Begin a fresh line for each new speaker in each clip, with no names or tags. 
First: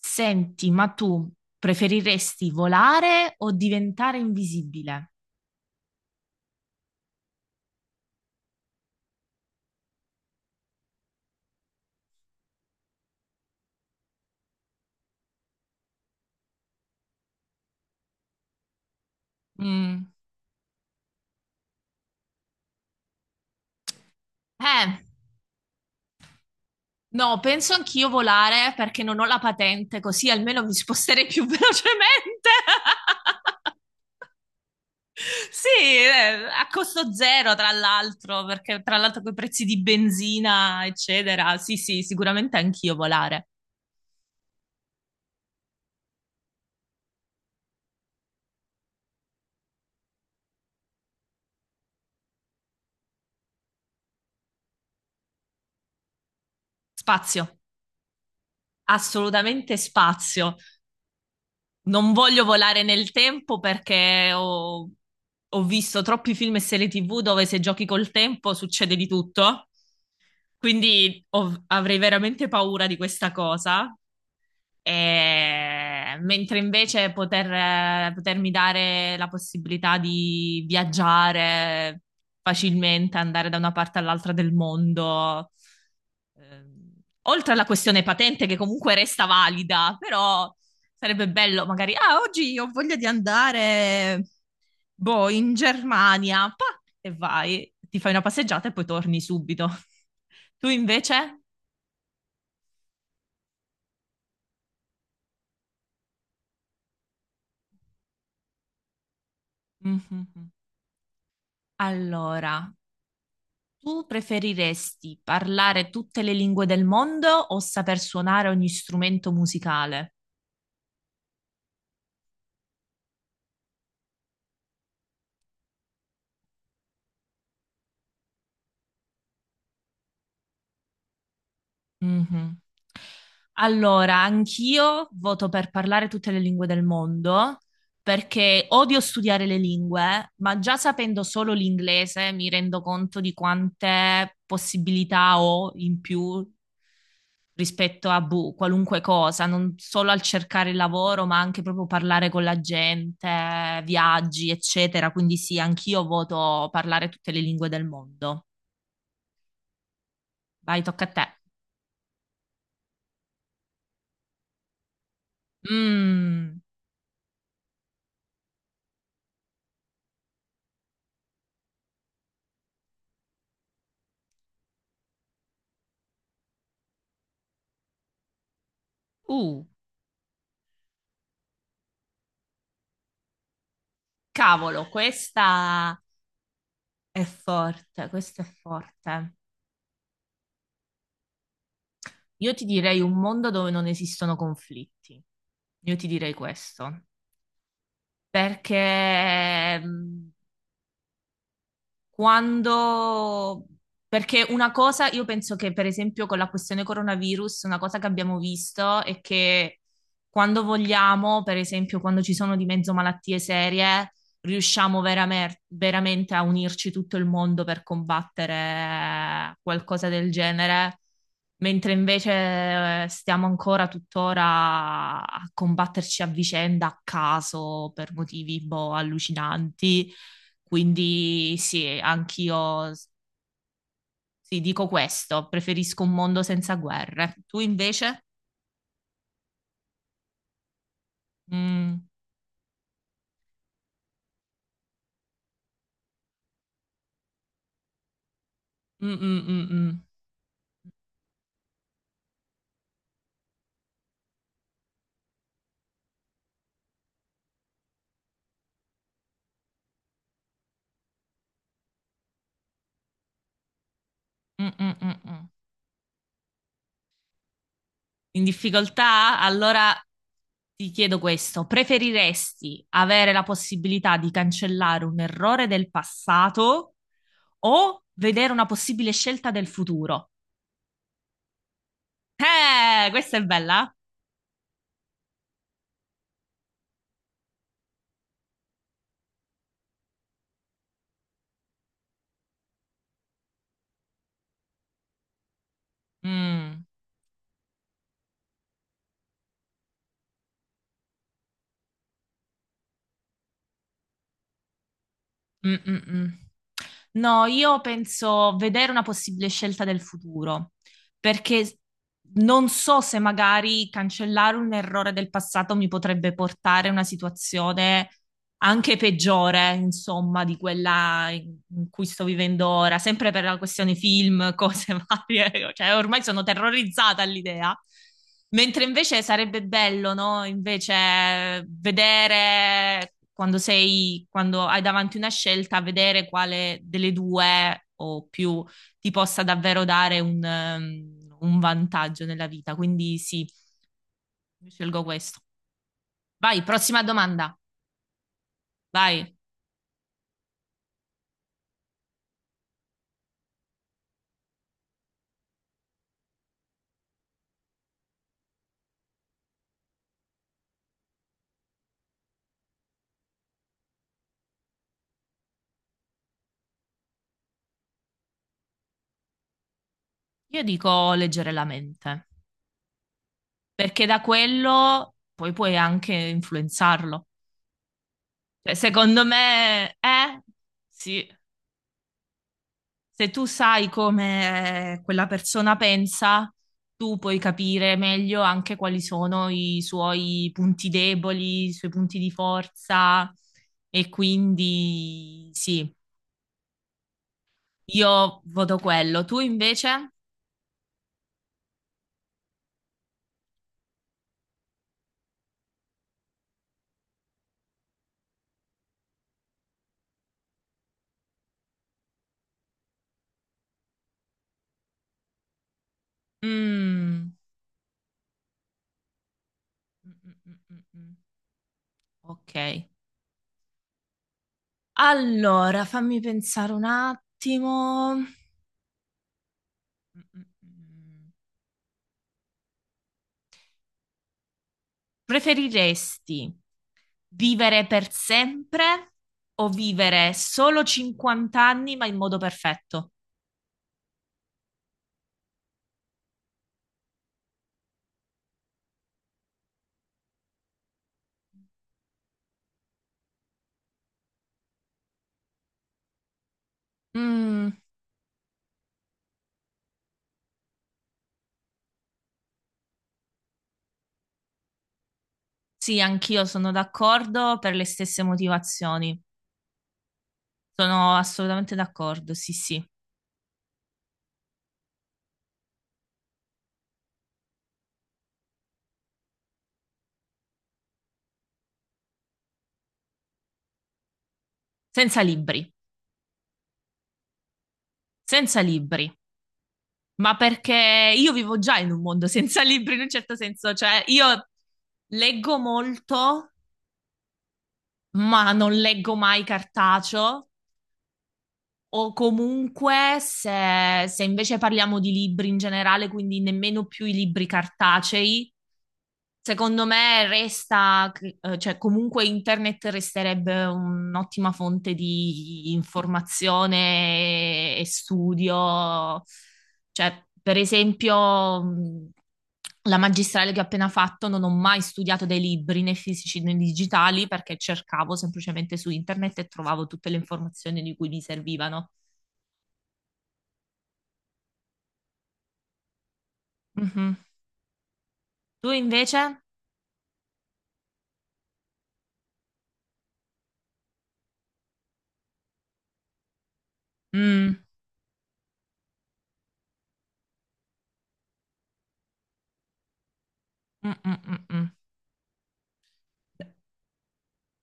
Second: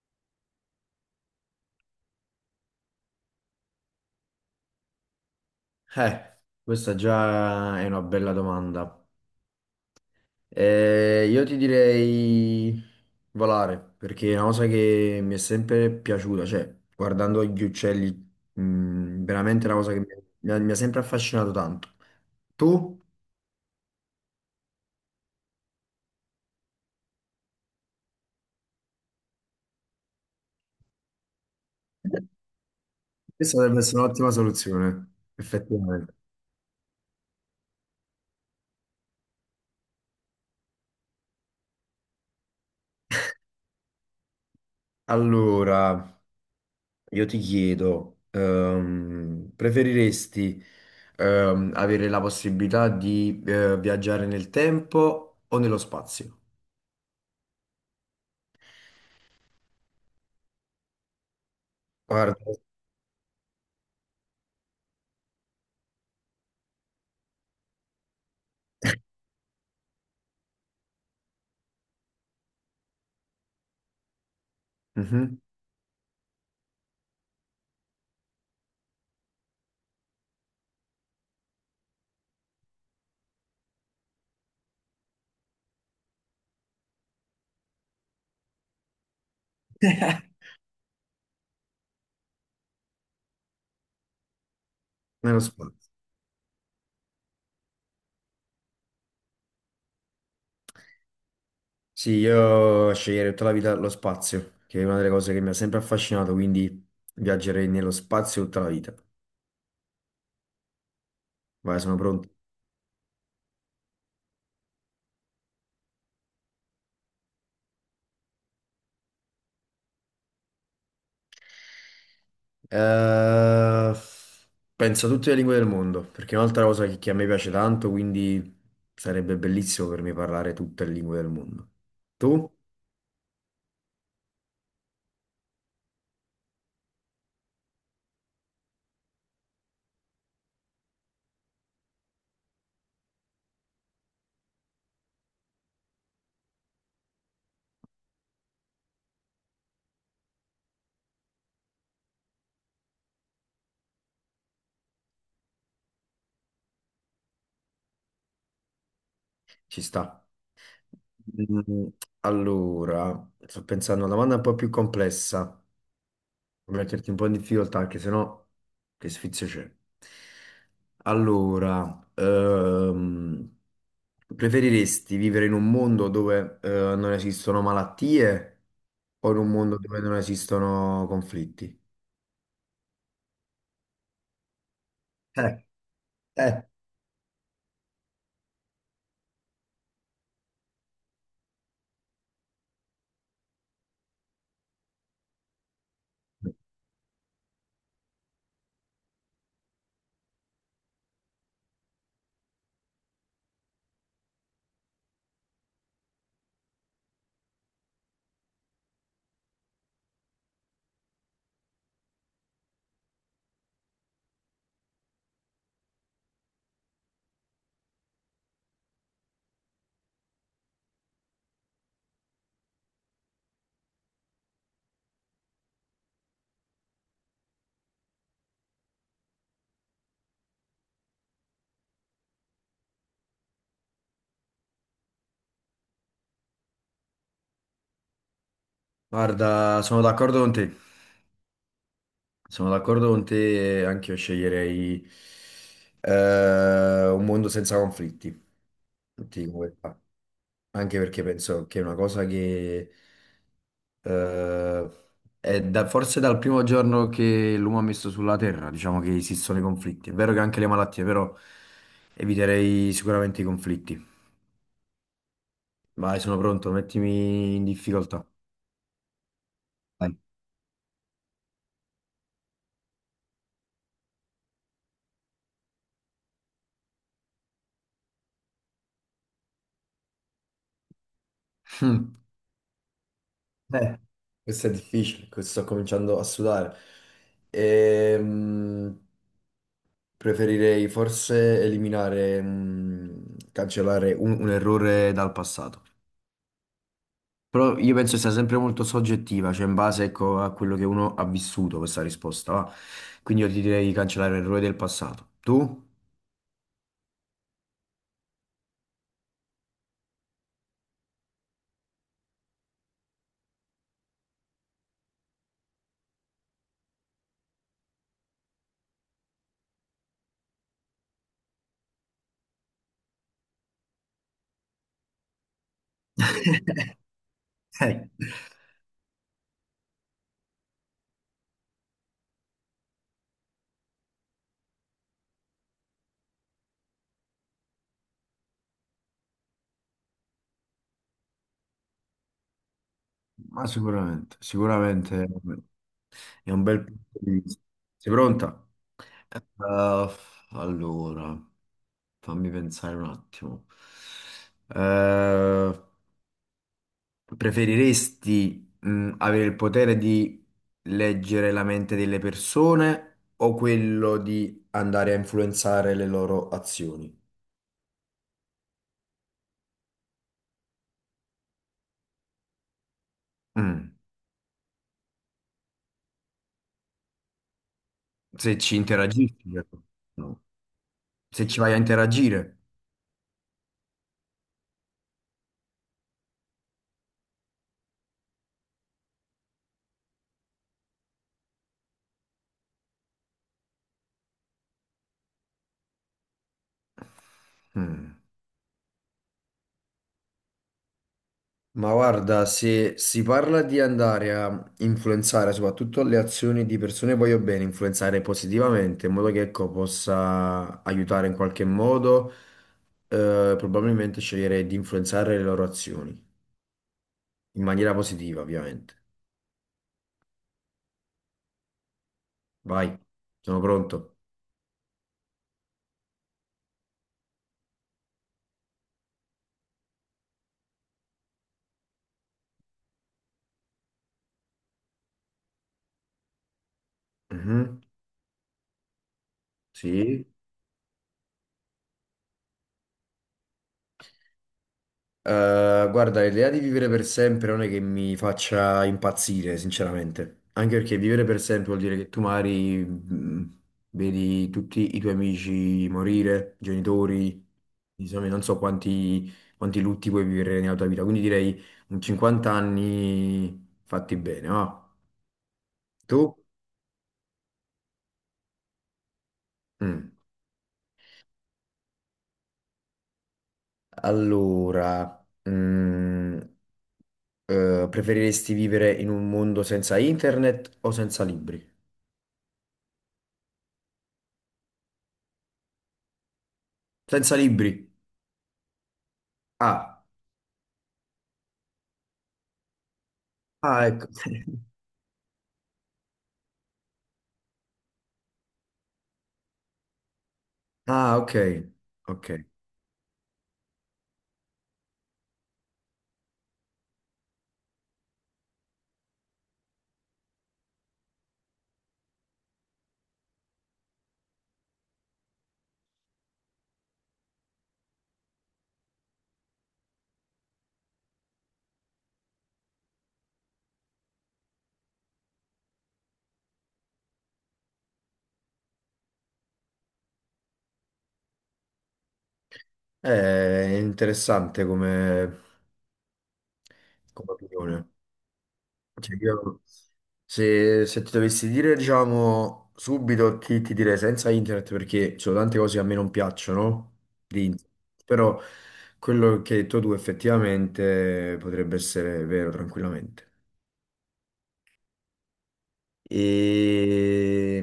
Senti, ma tu preferiresti volare o diventare invisibile?
Questa già è una bella domanda. Io ti direi volare, perché è una cosa che mi è sempre piaciuta, cioè guardando gli uccelli, veramente è una cosa che mi
Mm.
mi ha, mi ha sempre affascinato tanto. Tu?
Eh, no, penso anch'io volare perché non ho la patente, così almeno mi sposterei più velocemente.
Questa dovrebbe essere un'ottima soluzione,
Sì,
effettivamente.
a costo zero, tra l'altro, perché tra l'altro con i prezzi di benzina, eccetera. Sì, sì, sicuramente anch'io volare.
Allora. Io ti chiedo, preferiresti avere la possibilità di viaggiare nel tempo o nello spazio?
Spazio, assolutamente spazio. Non
Guarda,
voglio volare nel tempo perché ho visto troppi film e serie TV dove se giochi col tempo succede di tutto. Quindi avrei veramente paura di questa cosa.
Mhm.
Mentre invece potermi dare la possibilità di viaggiare facilmente, andare da una parte all'altra del mondo, ehm, oltre alla questione patente che comunque resta valida, però sarebbe bello magari, ah, oggi ho voglia di andare, boh,
Nello
in
spazio.
Germania, pa, e vai, ti fai una passeggiata e poi torni subito. Tu invece?
Sì, io sceglierei tutta la vita lo spazio, che è una delle cose che mi ha sempre affascinato, quindi viaggerei nello spazio tutta la vita.
Mhm.
Vai, sono pronto.
Allora, tu preferiresti parlare tutte le lingue del mondo o saper suonare ogni strumento musicale?
Eh, Penso a tutte le lingue del mondo, perché è un'altra cosa che a me piace tanto, quindi sarebbe bellissimo per me parlare tutte le lingue del mondo. Tu?
Mhm. Allora, anch'io voto per parlare tutte le lingue del mondo perché odio studiare le lingue, ma già sapendo solo l'inglese mi rendo conto di quante possibilità ho in più rispetto a boh, qualunque cosa, non solo al cercare il lavoro, ma anche proprio parlare con la gente, viaggi, eccetera. Quindi sì, anch'io voto parlare tutte le lingue del mondo.
Ci sta.
Vai, tocca a te.
Mm. Allora, sto pensando a una domanda un po' più complessa.
Mm,
Per metterti un po' in difficoltà, perché sennò che sfizio c'è. Allora, preferiresti vivere in un mondo dove non esistono malattie o in un
uh,
mondo dove non esistono conflitti?
cavolo,
Eh,
questa
eh.
è forte, questa è forte. Io ti direi un mondo dove non esistono conflitti. Io ti direi questo, perché mm, quando... Perché una cosa, io penso che per esempio con la questione coronavirus, una cosa che abbiamo visto è che quando vogliamo, per esempio quando ci sono di mezzo malattie serie, riusciamo veramente a unirci tutto il mondo per combattere qualcosa del genere, mentre invece stiamo ancora tuttora a combatterci a vicenda, a caso, per motivi boh, allucinanti. Quindi sì, sì, dico questo, preferisco un mondo senza guerre. Tu invece?
Guarda, sono d'accordo con te.
Mm,
Sono d'accordo con te, anche io sceglierei un mondo senza conflitti,
mm, mm,
ti dico la
mm, mm.
verità. Anche perché penso che è una cosa che Eh, è forse dal primo giorno che l'uomo ha messo sulla Terra, diciamo che esistono i conflitti. È vero che anche le malattie, però eviterei sicuramente i conflitti.
Mm, mm, mm, mm.
Vai, sono pronto, mettimi in difficoltà.
In difficoltà? Allora
Vai.
ti chiedo questo. Preferiresti avere la possibilità di cancellare un errore del passato o vedere una possibile scelta del futuro?
Mm.
Questa è bella.
Eh, Questo è difficile, questo sto cominciando a sudare. Ehm, preferirei forse cancellare un errore dal passato.
Mm,
Però io penso sia sempre molto soggettiva, cioè in base, ecco, a quello che uno ha vissuto questa risposta, va. Quindi io ti direi di cancellare l'errore del passato.
mm,
Tu?
mm, mm. No, io penso vedere una possibile scelta del futuro, perché non so se magari cancellare un errore del passato mi potrebbe portare a una situazione anche peggiore, insomma, di quella in cui sto vivendo ora, sempre per la questione film, cose varie, cioè ormai sono terrorizzata all'idea.
Eh,
Mentre invece sarebbe bello, no? Invece vedere quando sei, quando hai davanti una scelta, vedere quale delle due o più ti possa davvero dare un vantaggio nella vita. Quindi sì,
Ma sicuramente,
io scelgo
sicuramente
questo.
è
Vai,
un bel
prossima
punto di
domanda.
vista. Sei pronta?
Vai.
Eh, allora, fammi pensare un attimo. Eh, Preferiresti, avere il potere di leggere la mente delle persone o quello di andare a influenzare le loro azioni?
Io dico leggere la mente,
Mm.
perché da quello poi puoi anche influenzarlo.
Se
Cioè,
ci
secondo
interagisci, però.
me,
No.
sì,
Se ci vai a interagire.
se tu sai come quella persona pensa, tu puoi capire meglio anche quali sono i suoi punti deboli, i suoi punti di forza e quindi sì, io
Mm.
voto quello, tu invece?
Ma guarda, se si parla di andare a influenzare soprattutto le azioni di persone voglio bene, influenzare positivamente in modo che ecco, possa aiutare in qualche modo, probabilmente sceglierei di influenzare le loro azioni.
Mm.
In maniera positiva, ovviamente.
Mm, mm, mm, mm. Ok.
Vai, sono pronto.
Allora, fammi pensare un attimo. Mm, mm, mm. Preferiresti
Mhm.
vivere per sempre o
Sì.
vivere solo 50 anni ma in modo perfetto?
Guarda, l'idea di vivere per sempre non è che mi faccia impazzire, sinceramente. Anche perché vivere per sempre vuol dire che tu magari vedi tutti i tuoi amici morire, genitori,
Mm.
insomma, non so quanti, quanti lutti puoi vivere nella tua vita. Quindi direi un 50 anni fatti bene, no?
Sì,
Tu?
anch'io sono d'accordo per le stesse motivazioni.
Mm.
Sono assolutamente d'accordo, sì, sì.
Allora, mm, preferiresti vivere in un mondo senza internet o senza libri?
Senza libri,
Senza libri.
senza libri.
Ah,
Ma perché io vivo già in un mondo senza libri in un certo senso,
ah,
cioè
ecco.
io leggo molto, ma non leggo mai cartaceo,
Ah, ok.
o
Ok.
comunque se, se invece parliamo di libri in generale, quindi nemmeno più i libri cartacei, secondo me resta, cioè comunque internet resterebbe un'ottima fonte di informazione e studio. Cioè, per esempio, la magistrale che ho appena fatto non ho mai studiato dei libri né fisici né digitali perché cercavo semplicemente su internet e trovavo tutte le informazioni di cui mi servivano.
È interessante come,
Mhm.
come opinione.
Tu
Cioè,
invece?
io, se, se ti dovessi dire, diciamo, subito ti direi senza internet perché ci sono tante cose che a me non piacciono di
Mm.
internet. Però quello che hai detto tu effettivamente potrebbe essere vero tranquillamente.
Mm, mm, mm, mm.
E...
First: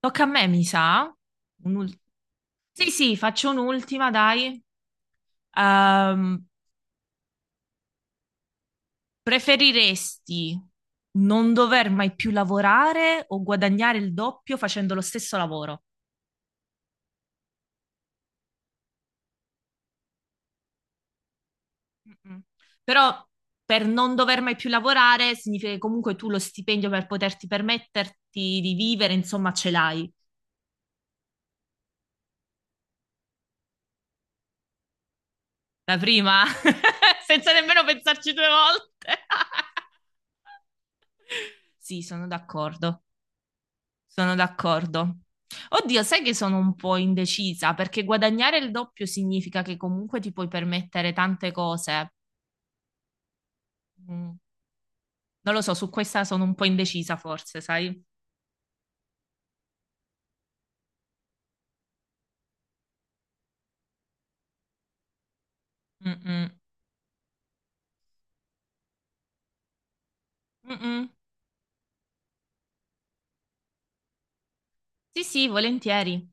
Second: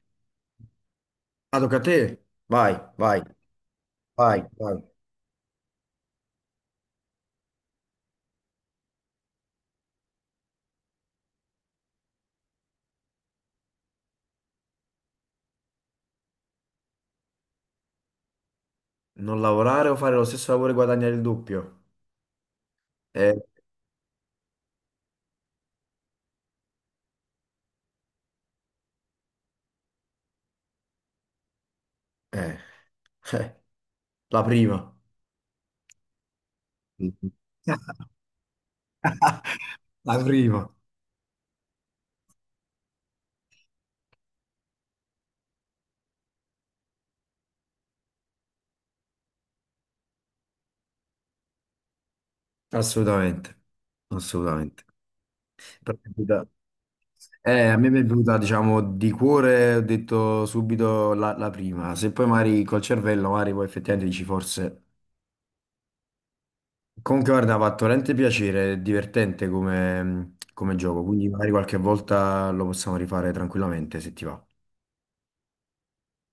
Tocca a me, mi sa.
Ah, tocca a
Un'ultima.
te. Vai,
Sì, sì,
vai,
faccio un'ultima,
vai,
dai.
vai.
Ehm, Preferiresti non dover mai più lavorare o guadagnare il doppio facendo lo stesso lavoro?
Non lavorare o fare lo stesso lavoro e guadagnare il doppio?
Mm-mm. Però
Eh,
per non dover mai più lavorare significa che comunque tu lo stipendio per poterti permetterti di vivere, insomma, ce l'hai.
eh, eh, la prima.
La prima,
Mhm.
senza nemmeno pensarci due volte.
La prima.
Sì, sono d'accordo. Sono d'accordo. Oddio, sai che sono un po' indecisa perché guadagnare il doppio significa che comunque ti puoi permettere tante cose.
Assolutamente,
Mm.
assolutamente.
Non lo so, su
Però
questa sono un po' indecisa forse,
a me mi è
sai?
venuta, diciamo, di cuore, ho detto subito la prima. Se poi magari col cervello, magari poi effettivamente dici forse
Mm-mm.
comunque, guarda, mi ha fatto veramente piacere, è divertente come, come gioco,
Mm-mm.
quindi magari qualche volta lo possiamo rifare tranquillamente se ti va.
Sì, sì, volentieri.